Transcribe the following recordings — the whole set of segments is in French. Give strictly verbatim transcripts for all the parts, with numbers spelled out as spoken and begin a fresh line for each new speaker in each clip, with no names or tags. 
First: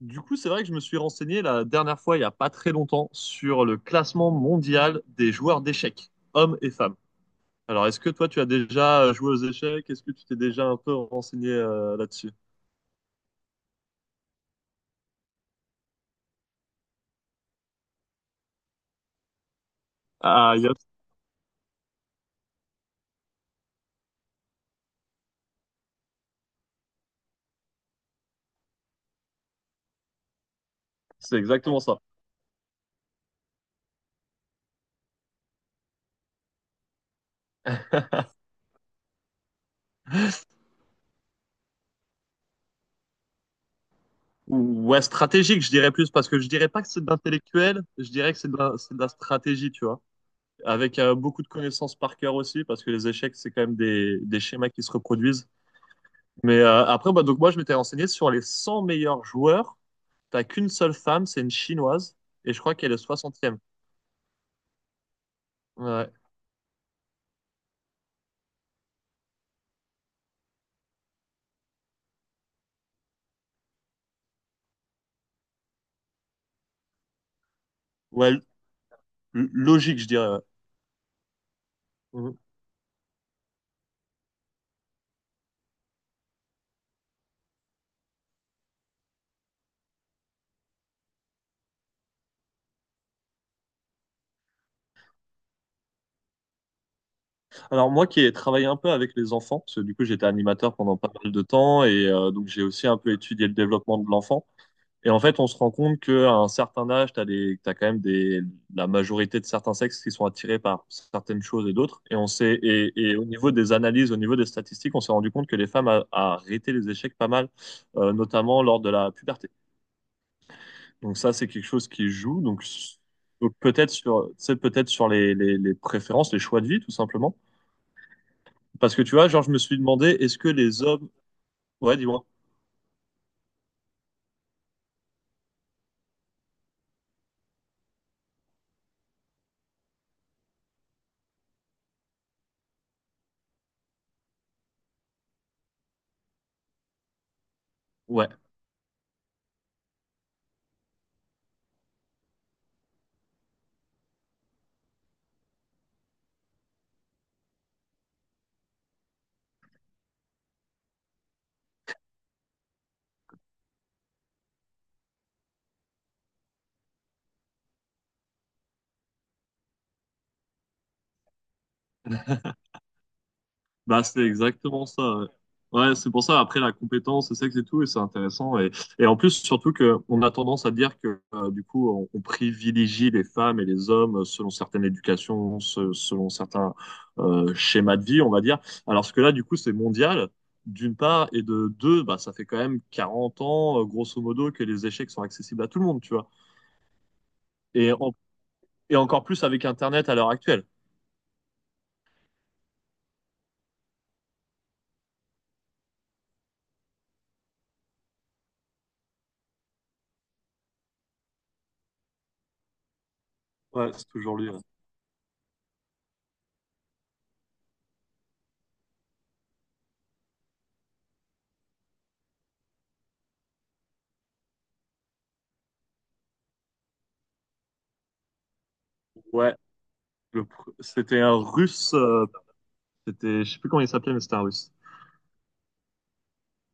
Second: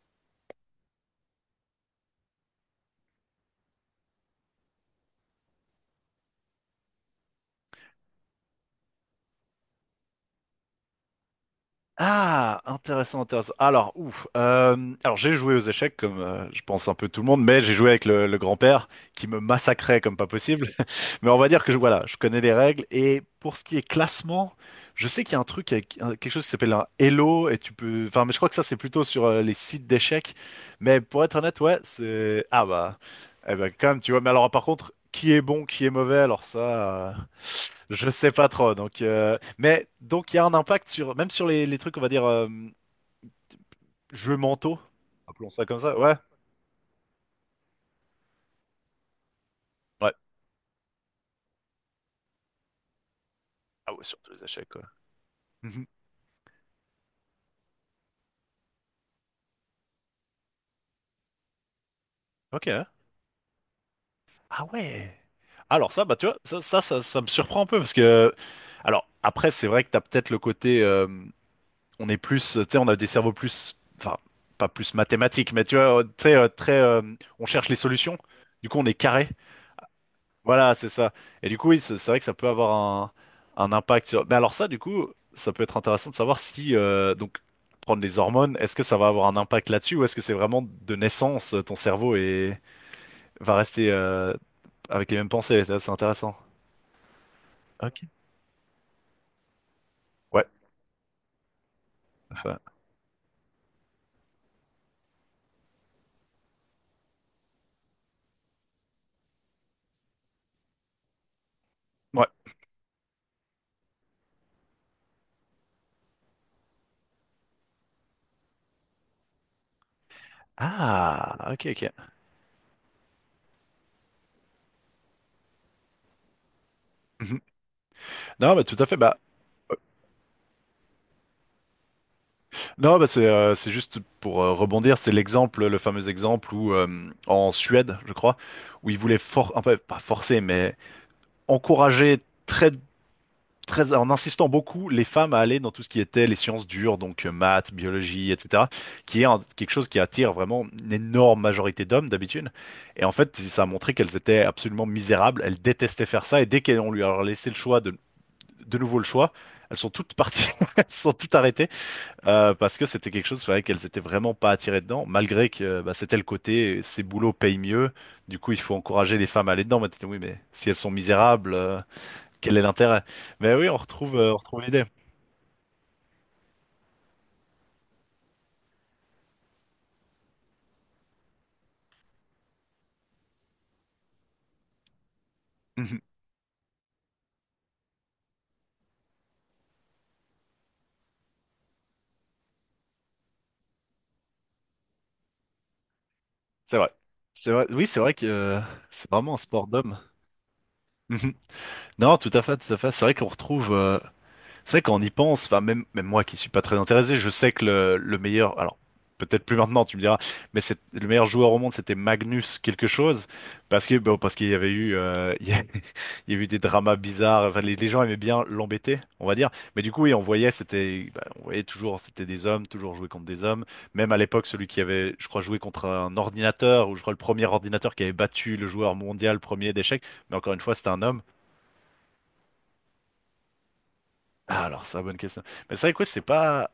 Du coup, c'est vrai que je me suis renseigné la dernière fois, il n'y a pas très longtemps, sur le classement mondial des joueurs d'échecs, hommes et femmes. Alors, est-ce que toi, tu as déjà joué aux échecs? Est-ce que tu t'es déjà un peu renseigné euh, là-dessus?
Ah, intéressant, intéressant. Alors, ouf. euh, alors, j'ai joué aux échecs comme euh, je pense un peu tout le monde, mais j'ai joué avec le, le grand-père qui me massacrait comme pas
Ah,
possible.
yes,
Mais on va dire que je, voilà, je connais les règles. Et pour ce qui est classement, je sais qu'il y a un truc avec un- quelque chose qui s'appelle un Elo et tu peux. Enfin, mais je crois que ça c'est plutôt sur euh, les sites d'échecs. Mais pour être
c'est
honnête,
exactement
ouais,
ça.
c'est ah bah, eh ben quand même, tu vois. Mais alors, par contre, qui est bon, qui est mauvais, alors ça. euh, Je sais pas trop. Donc, euh, mais donc il y a un impact sur même sur les, les trucs, on va dire euh, jeux mentaux,
Ou- Ouais,
appelons
stratégique,
ça
je
comme
dirais
ça.
plus,
Ouais,
parce que je dirais pas que c'est de l'intellectuel, je dirais que c'est de la, c'est de la stratégie, tu vois.
ouais.
Avec euh, beaucoup de connaissances par cœur aussi, parce que les échecs, c'est quand même
Ah ouais,
des,
sur tous
des
les échecs
schémas
quoi.
qui se reproduisent.
Mhm.
Mais euh, après, bah, donc moi, je m'étais renseigné sur les cent meilleurs joueurs. T'as qu'une seule femme, c'est une chinoise, et je
Ok,
crois
hein.
qu'elle est soixantième.
Ah ouais. Alors ça,
Ouais,
bah tu vois, ça, ça, ça, ça me surprend un peu parce que alors après c'est vrai que t'as peut-être le côté, euh, on est plus, tu sais, on a des cerveaux plus, enfin pas plus mathématiques, mais tu vois, euh, tu sais, euh, très, euh, on cherche les solutions.
ouais,
Du coup, on est carré.
l- logique, je dirais. Ouais.
Voilà, c'est ça. Et du coup, oui, c'est c'est vrai que ça
Mhm.
peut avoir un, un impact sur. Mais alors ça, du coup, ça peut être intéressant de savoir si euh, donc prendre les hormones, est-ce que ça va avoir un impact là-dessus ou est-ce que c'est vraiment de naissance ton cerveau et va rester euh, avec les mêmes pensées. Ça, c'est intéressant.
Alors
Ok.
moi qui ai travaillé un peu avec les enfants, parce que du coup j'étais
Ouais.
animateur pendant pas mal de temps, et euh, donc
Enfin,
j'ai aussi un peu étudié le développement de l'enfant. Et en fait, on se rend compte qu'à un certain âge, t'as des, t'as quand même des, la majorité de certains sexes qui sont attirés par certaines choses et d'autres. Et on
ouais.
sait, et, et au niveau des analyses, au niveau des statistiques, on s'est rendu compte que les femmes a- arrêtaient les échecs pas mal, euh, notamment lors de la puberté. Donc ça, c'est
Ah,
quelque
ok,
chose qui
ok.
joue. Donc, s- donc peut-être sur, c'est peut-être sur les, les, les préférences, les choix de vie, tout simplement.
Mhm. Non, mais tout à fait.
Parce que tu
Bah,
vois, genre, je me suis demandé, est-ce que les hommes... Ouais, dis-moi.
non, bah c'est euh, c'est juste pour euh, rebondir, c'est l'exemple, le fameux exemple où euh, en Suède, je crois, où ils voulaient for un peu pas forcer, mais encourager très très, en insistant beaucoup les femmes à aller dans tout ce qui était les sciences dures, donc euh, maths,
Ouais.
biologie, et cetera, qui est un- quelque chose qui attire vraiment une énorme majorité d'hommes d'habitude. Et en fait, ça a montré qu'elles étaient absolument misérables, elles détestaient faire ça, et dès qu'on lui a laissé le choix de, de nouveau le choix, elles sont toutes parties, elles sont toutes arrêtées, euh, parce que c'était quelque chose, c'est vrai qu'elles étaient vraiment pas attirées dedans, malgré que bah, c'était le côté, ces boulots payent mieux, du coup il faut encourager les femmes à aller dedans. Mais t'es- dit, oui, mais si elles sont misérables... euh, quel est l'intérêt? Mais oui, on
Bah,
retrouve,
c'est
euh, on retrouve l'idée.
exactement ça. Ouais, ouais, c'est pour ça, après, la compétence, le sexe et tout, et c'est intéressant. Et, et en plus, surtout que on a tendance à dire que, euh, du coup, on, on privilégie les femmes et les hommes selon certaines éducations, se-
Mhm.
selon certains euh, schémas de vie, on va dire. Alors ce que là, du coup, c'est mondial, d'une part, et de deux, bah, ça fait quand même quarante ans, euh, grosso modo, que les échecs sont accessibles à tout le monde, tu vois.
C'est vrai. C'est vrai. Oui,
Et,
c'est vrai
en-
que euh,
et
c'est
encore
vraiment un
plus avec
sport d'homme.
Internet à l'heure actuelle.
Mhm. Non, tout à fait, tout à fait. C'est vrai qu'on retrouve. euh, C'est vrai qu'on y pense, enfin même, même moi qui suis pas très intéressé, je sais que le, le meilleur, alors peut-être plus maintenant tu me diras, mais c'est le meilleur joueur au monde c'était Magnus quelque chose parce
Ouais,
que
c'est
bon, parce
toujours
qu'il
lui.
y
Ouais,
avait eu euh, il y a, il y a eu des dramas bizarres, enfin les, les gens aimaient bien l'embêter, on va dire, mais du coup oui on voyait c'était bah, on voyait toujours c'était des hommes, toujours jouer contre des hommes, même à l'époque celui qui avait je crois joué contre un ordinateur ou je crois le premier ordinateur qui avait battu le joueur mondial
ouais,
premier d'échecs, mais
le
encore une
pr-
fois c'était un
c'était
homme.
un Russe. euh, C'était, je sais plus comment il s'appelait, mais c'était un
Ah,
Russe.
alors ça bonne question. Mais c'est vrai que ouais, c'est pas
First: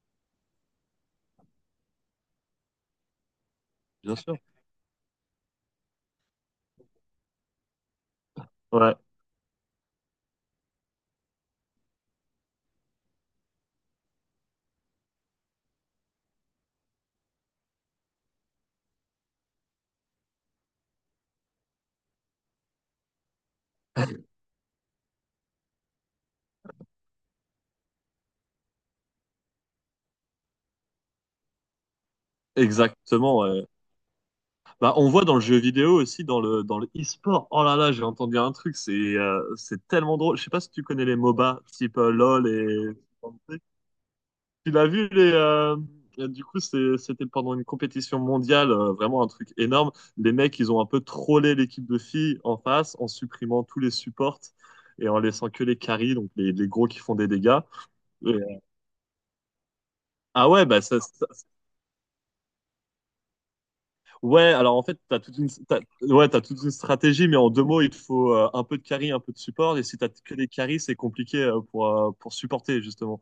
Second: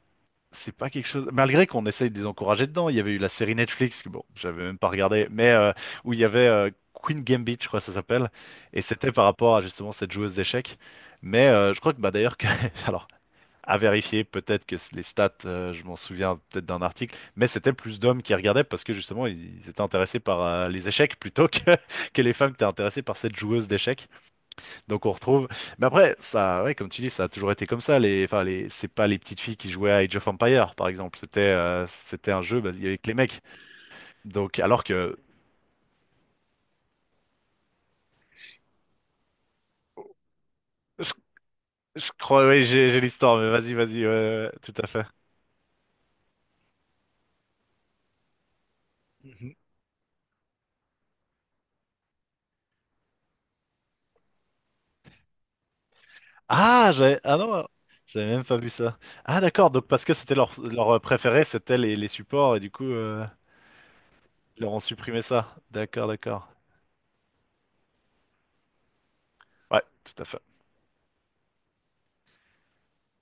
c'est pas quelque chose. Malgré qu'on essaye de les encourager dedans, il y avait eu la série Netflix, que
Bien
bon,
sûr.
j'avais même pas regardé, mais euh, où il y avait euh, Queen Gambit, je crois que ça s'appelle, et
Ouais,
c'était par rapport à justement cette joueuse d'échecs. Mais euh, je crois que bah d'ailleurs que, alors à vérifier, peut-être que les stats, euh, je m'en souviens peut-être d'un article, mais c'était plus d'hommes qui regardaient parce que justement ils étaient intéressés par euh, les échecs plutôt que que les femmes étaient intéressées par cette joueuse d'échecs. Donc on retrouve. Mais après, ça, ouais, comme tu dis, ça a toujours été comme ça. Les, enfin, les, c'est pas les petites filles qui jouaient à Age of Empires, par exemple. C'était, euh, c'était un jeu, bah, il y avait que les
exactement.
mecs.
Ouais.
Donc, alors
Bah, on
que,
voit dans le jeu vidéo aussi, dans le, dans le e-sport. Oh là là, j'ai entendu un truc, c'est euh, c'est tellement drôle. Je sais pas si tu connais
je,
les MOBA, type
je
euh, LOL
crois, oui, j'ai,
et.
j'ai l'histoire, mais vas-y, vas-y, ouais, ouais, ouais,
Tu
tout à
l'as
fait.
vu, les. euh, Du coup, c'est- c'était pendant une compétition mondiale, euh, vraiment un truc
Mhm.
énorme. Les mecs, ils ont un peu trollé l'équipe de filles en face en supprimant tous les supports et en laissant que les carries, donc les, les gros
Ah,
qui font
j'avais,
des
ah
dégâts.
non, j'avais
Et, euh,
même pas vu ça. Ah d'accord, donc parce que c'était
ah
leur,
ouais, bah
leur euh,
ça, ça,
préféré, c'était les, les supports et du coup, euh,
Ouais,
ils leur
alors
ont
en fait, t'as
supprimé
toute une,
ça.
t'as-
D'accord,
ouais, t'as
d'accord.
toute une stratégie, mais en deux mots, il te faut euh, un peu de carry, un peu de support.
Ouais,
Et si t'as
tout à
que
fait.
des carries, c'est compliqué euh, pour, euh, pour supporter, justement.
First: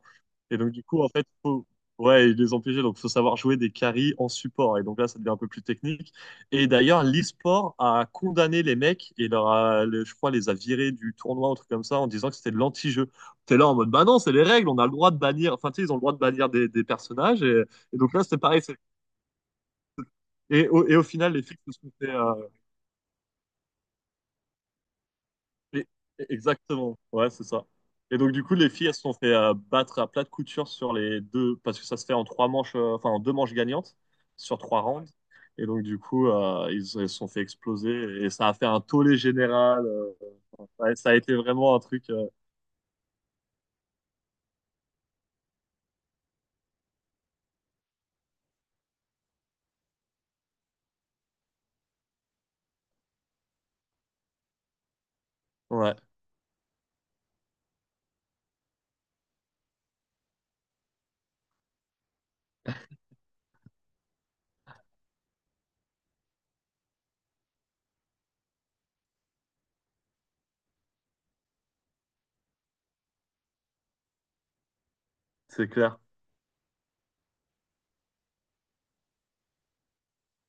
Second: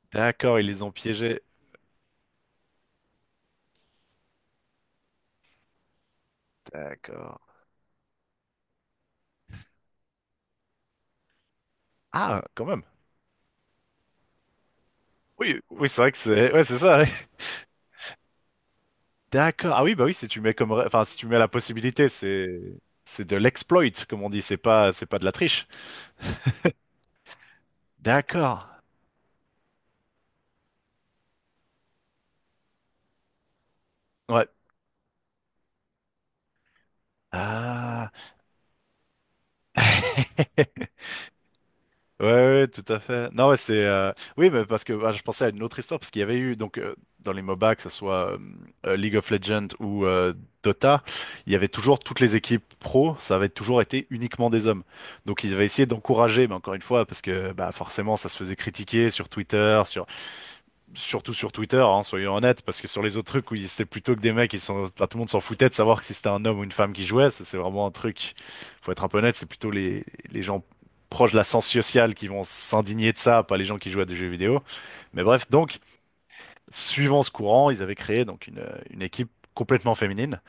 Et
D'accord, ils
donc,
les
du
ont
coup, en fait,
piégés.
faut, ouais, et les empêcher. Donc, faut savoir jouer des carries en support. Et donc là, ça devient un peu plus technique. Et d'ailleurs,
D'accord.
l'e-sport a condamné les mecs et leur a, le- je crois, les a virés du tournoi, un truc comme ça, en disant que
Ah,
c'était de
quand même.
l'anti-jeu. T'es là en mode, bah non, c'est les règles, on a le droit de bannir,
Oui,
enfin, tu sais,
oui,
ils ont
c'est
le
vrai
droit
que
de bannir
c'est, ouais,
des,
c'est
des
ça.
personnages. Et, et donc là, c'était pareil. c'est-
D'accord. Ah oui, bah oui, si tu mets
Et
comme, ré-
au, et au
enfin, si tu
final,
mets
les
la
filles se sont
possibilité,
fait. euh,
c'est, c'est de l'exploit, comme on dit. C'est pas, c'est pas de la triche.
Et- Exactement, ouais, c'est ça. Et donc, du coup, les
D'accord.
filles, elles se sont fait euh, battre à plat de couture sur les deux, parce que ça se fait en trois manches, euh, enfin, en deux manches gagnantes,
Ouais.
sur trois rounds. Et donc, du coup, euh, ils, elles se sont fait exploser
Ah.
et ça a fait un tollé général. Euh, ouais, ça a été vraiment un truc.
Ouais,
Euh,
ouais, ouais, tout à fait. Non, ouais, c'est, euh, oui, mais parce que bah, je pensais à une autre histoire parce qu'il y avait eu donc euh, dans les M O B A, que ce soit euh, euh, League of Legends ou euh, Dota, il y avait toujours toutes les équipes pro, ça avait toujours été uniquement des hommes. Donc ils avaient essayé
ouais,
d'encourager, mais encore une fois, parce que bah forcément, ça se faisait critiquer sur Twitter, sur surtout sur Twitter, hein, soyons honnêtes, parce que sur les autres trucs où il- c'était plutôt que des mecs, ils sont, enfin, tout le monde s'en foutait de savoir que si c'était un homme ou une femme qui jouait. Ça, c'est vraiment un truc. Faut être un peu honnête, c'est plutôt les les gens proches de la science sociale qui vont s'indigner de ça, pas les gens qui jouent à des jeux vidéo. Mais bref,
c'est
donc
clair,
suivant ce courant, ils avaient créé donc une une équipe complètement féminine.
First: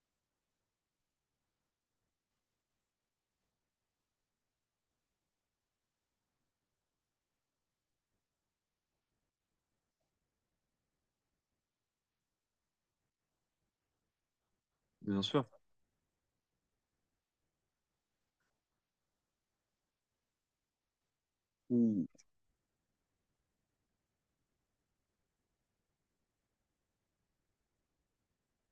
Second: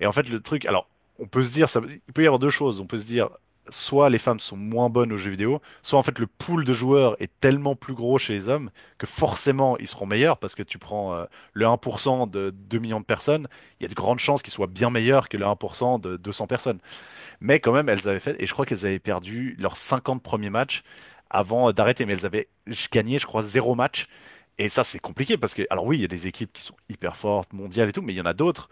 Et en fait, le truc, alors, on peut se dire, ça, il peut y avoir deux choses. On peut se dire, soit les femmes sont moins bonnes aux jeux vidéo, soit en fait le pool de joueurs est tellement plus gros chez les hommes que forcément ils seront meilleurs parce que tu prends euh, le un pour cent de deux millions de personnes, il y a de grandes chances qu'ils soient bien
bien
meilleurs que
sûr.
le un pour cent de deux cents personnes. Mais quand même, elles avaient fait, et je crois qu'elles avaient perdu leurs cinquante premiers matchs avant euh, d'arrêter,
Ouh.
mais elles avaient gagné, je crois, zéro match. Et ça, c'est compliqué parce que, alors oui, il y a des équipes qui sont hyper fortes, mondiales et tout, mais il y en a d'autres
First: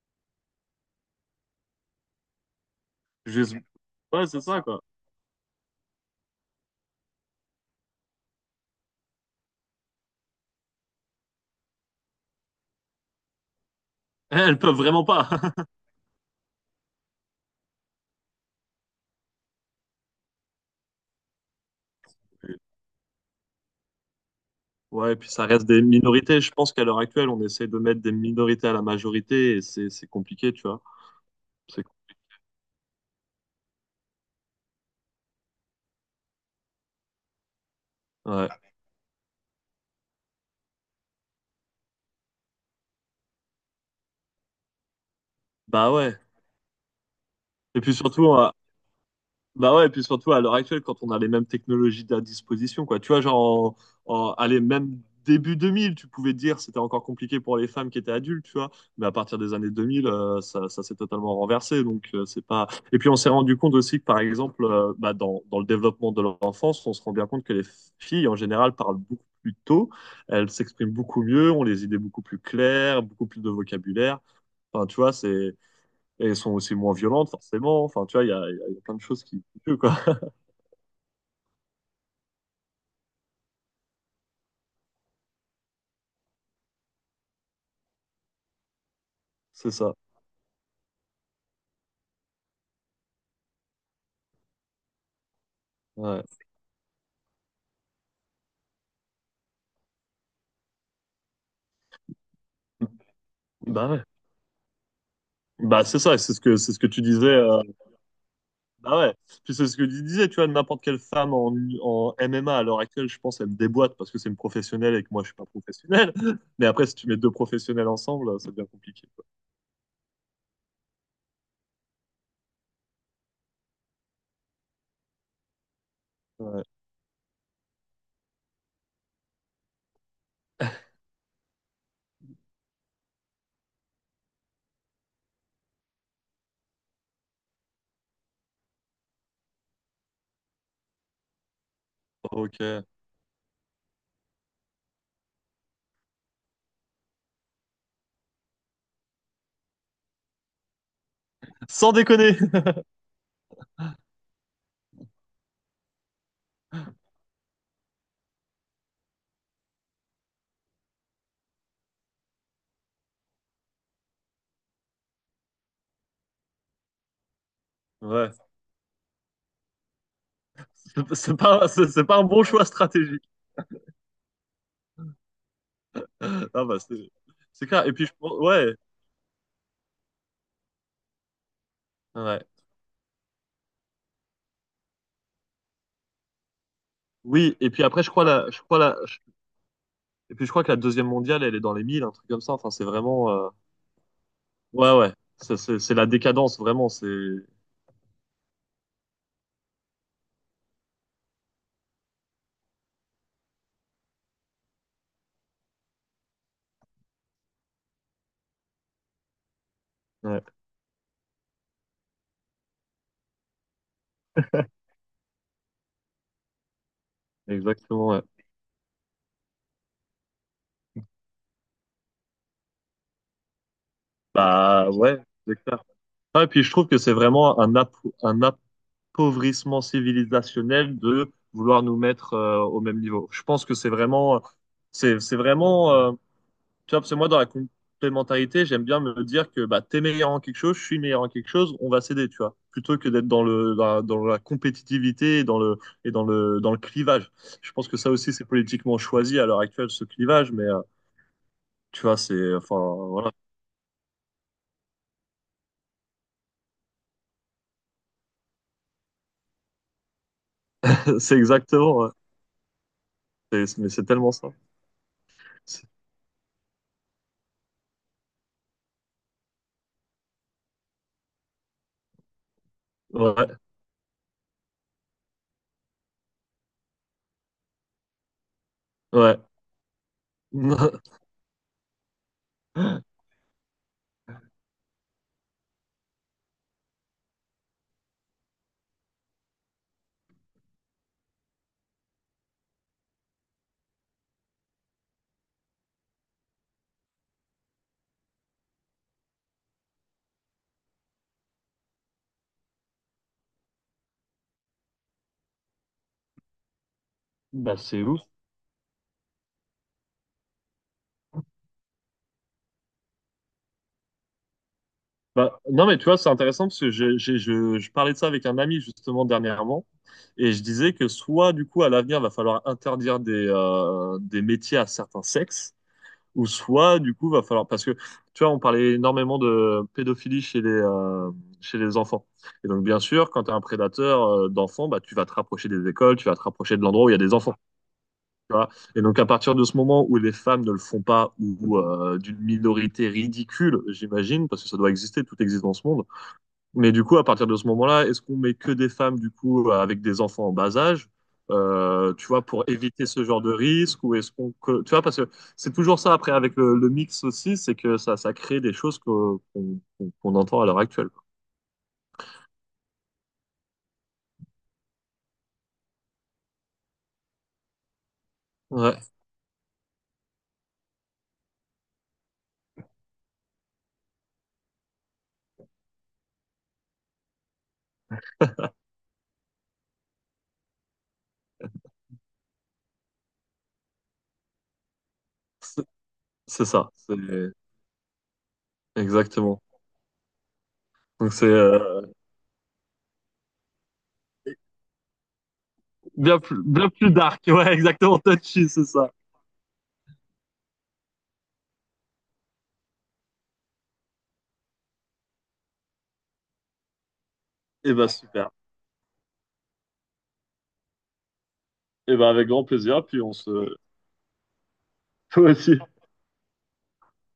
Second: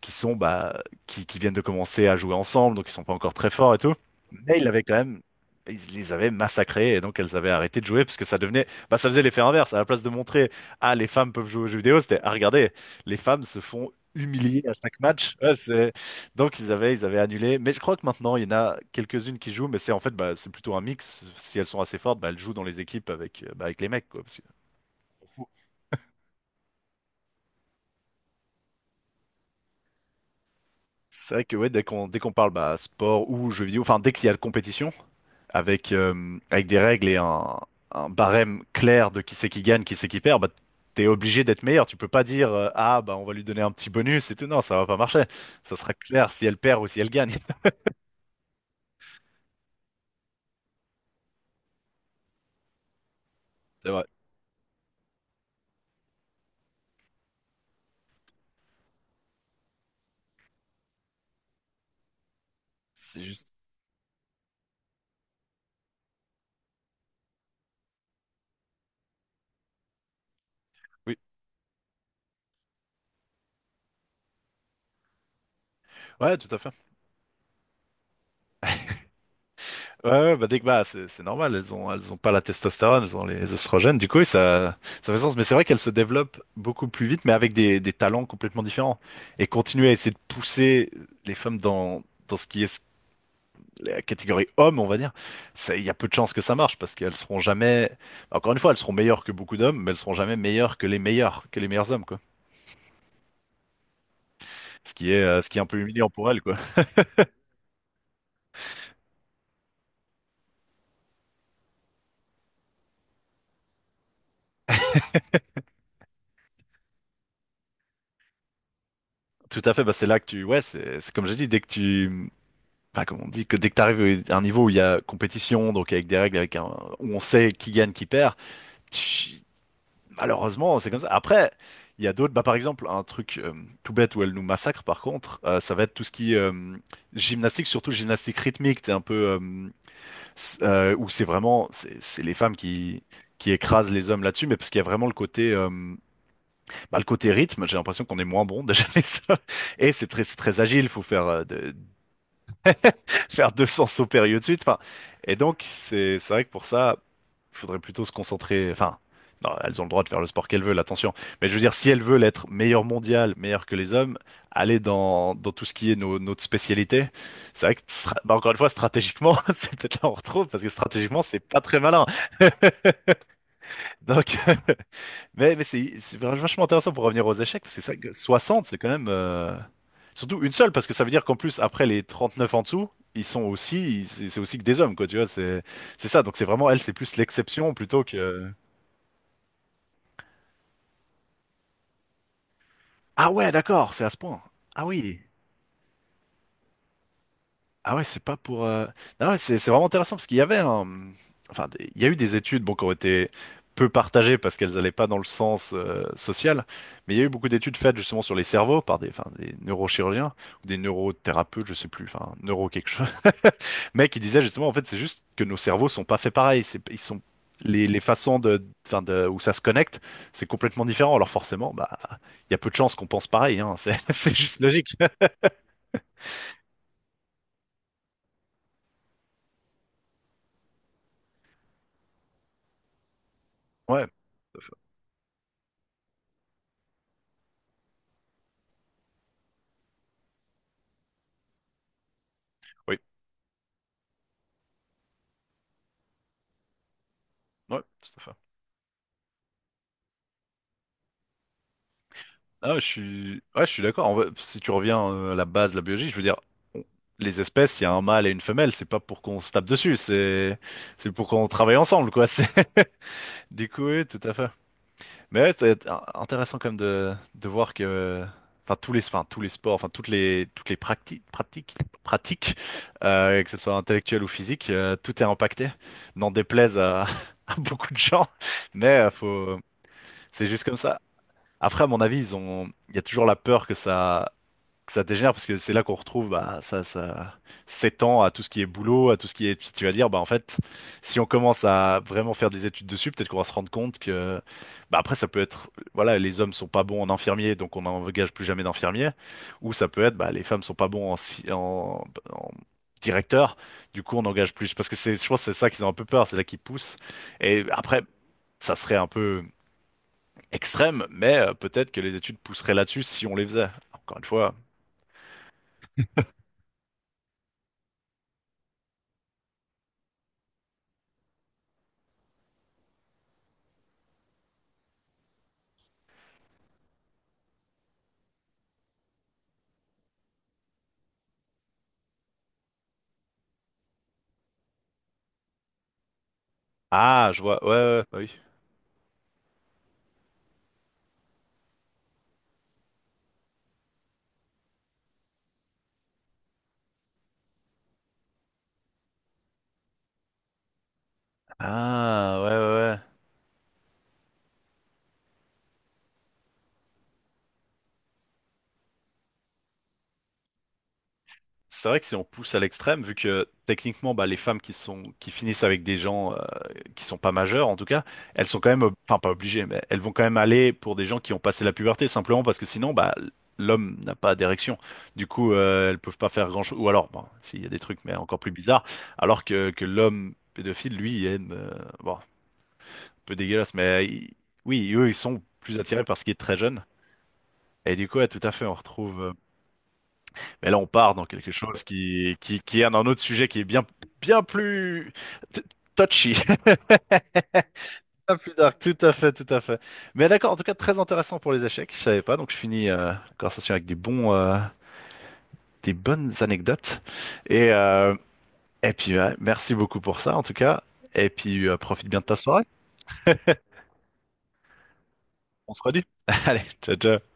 qui sont bah qui, qui viennent de commencer à jouer ensemble, donc ils sont pas encore très
Juste-
forts et tout.
Ouais, c'est
Mais
ça,
ils
quoi.
avaient quand même ils les avaient massacrés et donc elles avaient arrêté de jouer parce que ça devenait bah ça faisait l'effet inverse. À la place de montrer ah les femmes peuvent jouer aux jeux vidéo, c'était ah regardez les femmes se font
Eh, elles
humilier à
peuvent
chaque
vraiment pas.
match. Ouais, c'est- donc ils avaient ils avaient annulé. Mais je crois que maintenant il y en a quelques-unes qui jouent, mais c'est en fait bah c'est plutôt un mix. Si elles sont assez fortes, bah elles jouent dans les équipes avec euh, bah, avec les mecs quoi. Parce que-
Ouais, et puis ça reste des minorités. Je pense qu'à l'heure actuelle, on essaie de mettre des minorités à la majorité et c'est c'est compliqué, tu vois.
C'est vrai que ouais, dès
C'est
qu'on dès qu'on parle bah, sport ou jeux vidéo, enfin dès qu'il y a la compétition, avec, euh, avec des règles et un, un
ouais.
barème clair de qui c'est qui gagne, qui c'est qui perd, bah, t'es obligé d'être meilleur. Tu peux pas dire euh, ah bah on va lui donner un petit bonus et tout. Non, ça va pas marcher. Ça
Bah
sera
ouais.
clair si elle perd ou si elle gagne.
Et puis surtout, à... bah ouais, et puis surtout à l'heure actuelle, quand on a les mêmes technologies à disposition, quoi. Tu vois, genre,
C'est vrai,
en, en- allez, même début deux mille, tu pouvais dire c'était encore compliqué pour les femmes qui étaient adultes, tu vois. Mais à partir des années deux mille, euh, ça, ça s'est totalement renversé. Donc, euh, c'est pas. Et puis, on
c'est
s'est
juste.
rendu compte aussi que, par exemple, euh, bah, dans, dans le développement de l'enfance, on se rend bien compte que les filles, en général, parlent beaucoup plus tôt. Elles s'expriment
Oui,
beaucoup mieux, ont les idées beaucoup plus claires, beaucoup plus de vocabulaire. Enfin, tu vois, c'est et
ouais,
elles sont
tout à fait.
aussi moins violentes, forcément. Enfin, tu vois, il y a, il y a- il y a plein de choses qui qui jouent, quoi.
Ouais, ouais, bah dès que bah c'est c'est normal, elles ont elles ont pas la testostérone, elles ont les oestrogènes. Du coup, oui, ça ça fait sens, mais c'est vrai qu'elles se développent beaucoup plus vite, mais avec des des talents complètement différents. Et
C'est
continuer à
ça.
essayer de pousser les femmes dans dans ce qui est la catégorie homme, on va dire, ça- il y a peu de
Ouais.
chances que ça marche parce qu'elles seront jamais. Encore une fois, elles seront meilleures que beaucoup d'hommes, mais elles seront jamais meilleures que les meilleurs que les meilleurs hommes, quoi.
Bah ouais.
Ce qui est euh, ce qui est un peu
Bah c'est
humiliant
ça,
pour
c'est
elles,
ce
quoi.
que c'est ce que tu disais. euh, Bah ouais. Puis c'est ce que tu disais, tu vois, n'importe quelle femme en, en M M A à l'heure actuelle, je pense, elle me déboîte parce que c'est une professionnelle et que moi je suis pas professionnel. Mais après, si tu mets deux professionnels ensemble, ça devient compliqué, quoi.
Tout à fait, bah c'est là que tu ouais c'est c'est comme j'ai dit, dès que tu. Enfin, comme on dit que dès que tu arrives à un niveau où il y a compétition, donc avec des règles, avec un,
Ouais.
où on sait qui gagne, qui perd, tch, malheureusement, c'est comme ça. Après, il y a d'autres, bah, par exemple, un truc euh, tout bête où elle nous massacre, par contre, euh, ça va être tout ce qui est euh, gymnastique, surtout gymnastique rythmique, t'es un peu, euh, c- euh, où c'est vraiment, c'est c'est les femmes
Ok.
qui, qui écrasent les hommes là-dessus, mais parce qu'il y a vraiment le côté, euh, bah, le côté rythme, j'ai l'impression qu'on est moins bon déjà les hommes. Et c'est très, c'est très agile, faut faire euh, de-
Sans déconner.
faire deux cents sauts périlleux de suite. Enfin, et donc, c'est c'est vrai que pour ça, il faudrait plutôt se concentrer. Enfin, non, elles ont le droit de faire le sport qu'elles veulent, attention. Mais je veux dire, si elles veulent être meilleures mondiales, meilleures que les hommes, aller dans, dans tout ce qui est nos, notre spécialité, c'est vrai que, stra-
Ouais.
bah, encore une fois, stratégiquement, c'est peut-être là où on retrouve, parce que
C'est
stratégiquement,
c'est
c'est pas
pas
très
c'est c'est
malin.
pas un bon choix stratégique.
Donc, mais, mais c'est c'est vachement
Ah bah
intéressant pour
c'est
revenir aux échecs,
c'est
parce que
clair.
c'est
Et
vrai
puis
que
je pense-
soixante,
ouais.
c'est quand même. euh, Surtout une seule, parce que ça veut dire qu'en plus, après les
Ouais.
trente-neuf en dessous, ils sont aussi, c'est c'est aussi que des hommes, quoi, tu vois, c'est c'est ça. Donc c'est vraiment, elle, c'est plus
Oui. Et
l'exception
puis après,
plutôt
je crois
que...
la je crois la Et puis je crois que la deuxième mondiale, elle est dans les mille, un truc comme ça. Enfin, c'est vraiment.
Ah
euh,
ouais, d'accord, c'est à ce point. Ah
Ouais, ouais.
oui.
Ça, C'est c'est la décadence, vraiment. C'est.
Ah ouais, c'est pas pour. euh, Ah ouais, c'est c'est vraiment intéressant parce qu'il y avait un. Enfin, des- il y a eu des études bon, qui ont été peu partagées parce qu'elles n'allaient pas dans le sens euh, social, mais il y a eu beaucoup d'études faites justement sur les cerveaux par des, enfin, des neurochirurgiens
Ouais,
ou des neurothérapeutes, je sais plus, enfin, neuro quelque chose, mais qui disaient justement en fait c'est juste que nos cerveaux sont pas faits pareil, c'est, ils sont les, les
exactement, ouais.
façons de, enfin, de, où ça se connecte, c'est complètement différent. Alors forcément, bah, il y a peu de chances qu'on pense pareil, hein, c'est c'est juste
Bah,
logique.
ouais, c'est clair. Ah, et puis je trouve que c'est vraiment un, ap- un appauvrissement civilisationnel de vouloir nous mettre euh, au même niveau. Je pense que c'est
Ouais,
vraiment.
tout à fait.
C'est c'est vraiment. euh, Tu vois, parce que moi, dans la complémentarité, j'aime bien me dire que bah, t'es meilleur en quelque chose, je suis meilleur en quelque chose, on va s'aider, tu vois, plutôt
Oui,
que d'être dans le, dans la, dans la compétitivité et dans le, et dans le, dans le clivage. Je
ouais,
pense que
tout
ça
à fait.
aussi, c'est politiquement choisi à l'heure actuelle, ce clivage, mais euh, tu vois, c'est,
Ah,
enfin,
je
voilà,
suis, ouais, je suis d'accord. En vrai, si tu reviens euh, à la base de la biologie, je veux dire, les espèces, il y a un mâle et une femelle, c'est pas pour qu'on se tape dessus, c'est, c'est pour
c'est
qu'on travaille
exactement, ouais.
ensemble, quoi. C'est, du
C'est-
coup,
mais c'est
oui, tout
tellement
à
ça.
fait. Mais ouais, c'est
C'est-
in- intéressant quand même de, de voir que, enfin, tous les, enfin, tous les sports, enfin, toutes les, toutes les pratiques, pratiques, pratiques, euh, que ce
Ouais,
soit intellectuel ou physique, euh, tout est impacté. N'en déplaise à, à beaucoup de gens, mais euh,
ouais.
faut, c'est juste comme ça. Après, à mon avis, ils ont, il y a toujours la peur que ça que ça dégénère parce que c'est là qu'on retrouve bah, ça, ça s'étend à tout ce qui est boulot, à tout ce qui est. Si tu vas dire, bah en fait, si on commence à vraiment faire des études dessus, peut-être qu'on va se rendre compte que, bah après, ça peut être, voilà, les hommes sont pas bons en infirmier, donc on n'engage plus jamais d'infirmiers, ou ça peut être, bah les femmes sont pas bons en, si- en, en directeur, du coup on n'engage plus. Parce que c'est, je pense, que c'est ça qu'ils ont un peu peur, c'est là qu'ils poussent. Et
Bah,
après,
c'est ouf.
ça serait un peu extrême, mais euh, peut-être que les études pousseraient là-dessus si on les faisait. Encore une fois.
Bah, non, mais tu vois, c'est intéressant parce que je, j'ai- je, je parlais de ça avec un ami justement dernièrement et je disais que soit du coup à l'avenir va falloir interdire des, euh, des métiers à certains sexes ou soit du coup va falloir parce que tu vois, on parlait énormément de pédophilie chez les, euh, chez les enfants. Et donc, bien sûr, quand tu es un prédateur euh, d'enfants, bah, tu vas te rapprocher des écoles, tu vas te rapprocher de l'endroit où il y a
Ah,
des
je
enfants.
vois. Ouais, ouais, ouais, bah oui.
Tu vois. Et donc, à partir de ce moment où les femmes ne le font pas ou euh, d'une minorité ridicule, j'imagine, parce que ça doit exister, tout existe dans ce monde, mais du coup, à partir de ce moment-là, est-ce qu'on met que des femmes, du coup, euh, avec des enfants en bas âge, euh, tu
Ah,
vois,
ouais,
pour
ouais,
éviter
ouais.
ce genre de risque, ou est-ce qu'on, que- tu vois, parce que c'est toujours ça après avec le, le mix aussi, c'est que ça, ça crée des choses que- qu'on qu'on- qu'on entend à l'heure actuelle. Quoi.
C'est vrai que si on pousse à l'extrême, vu que techniquement, bah, les femmes qui sont qui finissent avec des gens euh, qui sont pas majeurs, en tout cas, elles sont quand même, ob-
Ouais,
enfin pas obligées, mais elles vont quand même aller pour des gens qui ont passé la puberté, simplement parce que sinon, bah, l'homme n'a pas d'érection. Du coup, euh, elles peuvent pas faire grand-chose. Ou alors, bon, s'il y a des trucs, mais encore plus bizarres, alors que que l'homme pédophile, lui, il aime, euh, bon, un peu dégueulasse, mais il- oui, eux, ils sont plus
c'est
attirés par ce qui est très
c'est
jeune.
ça, c'est
Et du coup, ouais, tout à fait, on retrouve. euh,
exactement.
Mais là, on part dans
Donc c'est
quelque chose
euh,
qui, qui, qui est un, autre sujet qui est bien, bien plus t- touchy,
bien plus, bien plus dark, ouais, exactement,
bien plus
touchy,
dark.
c'est
Tout
ça.
à fait, tout à fait. Mais d'accord, en tout cas, très intéressant pour les échecs. Je savais pas, donc je finis euh, la conversation avec des bons, euh, des bonnes anecdotes. Et,
Et ben
euh,
super.
et puis, ouais, merci beaucoup pour ça, en tout cas. Et puis, euh, profite
Et
bien de
ben
ta
avec
soirée.
grand plaisir, puis on se, toi
On
aussi.
se redit. Allez, ciao, ciao.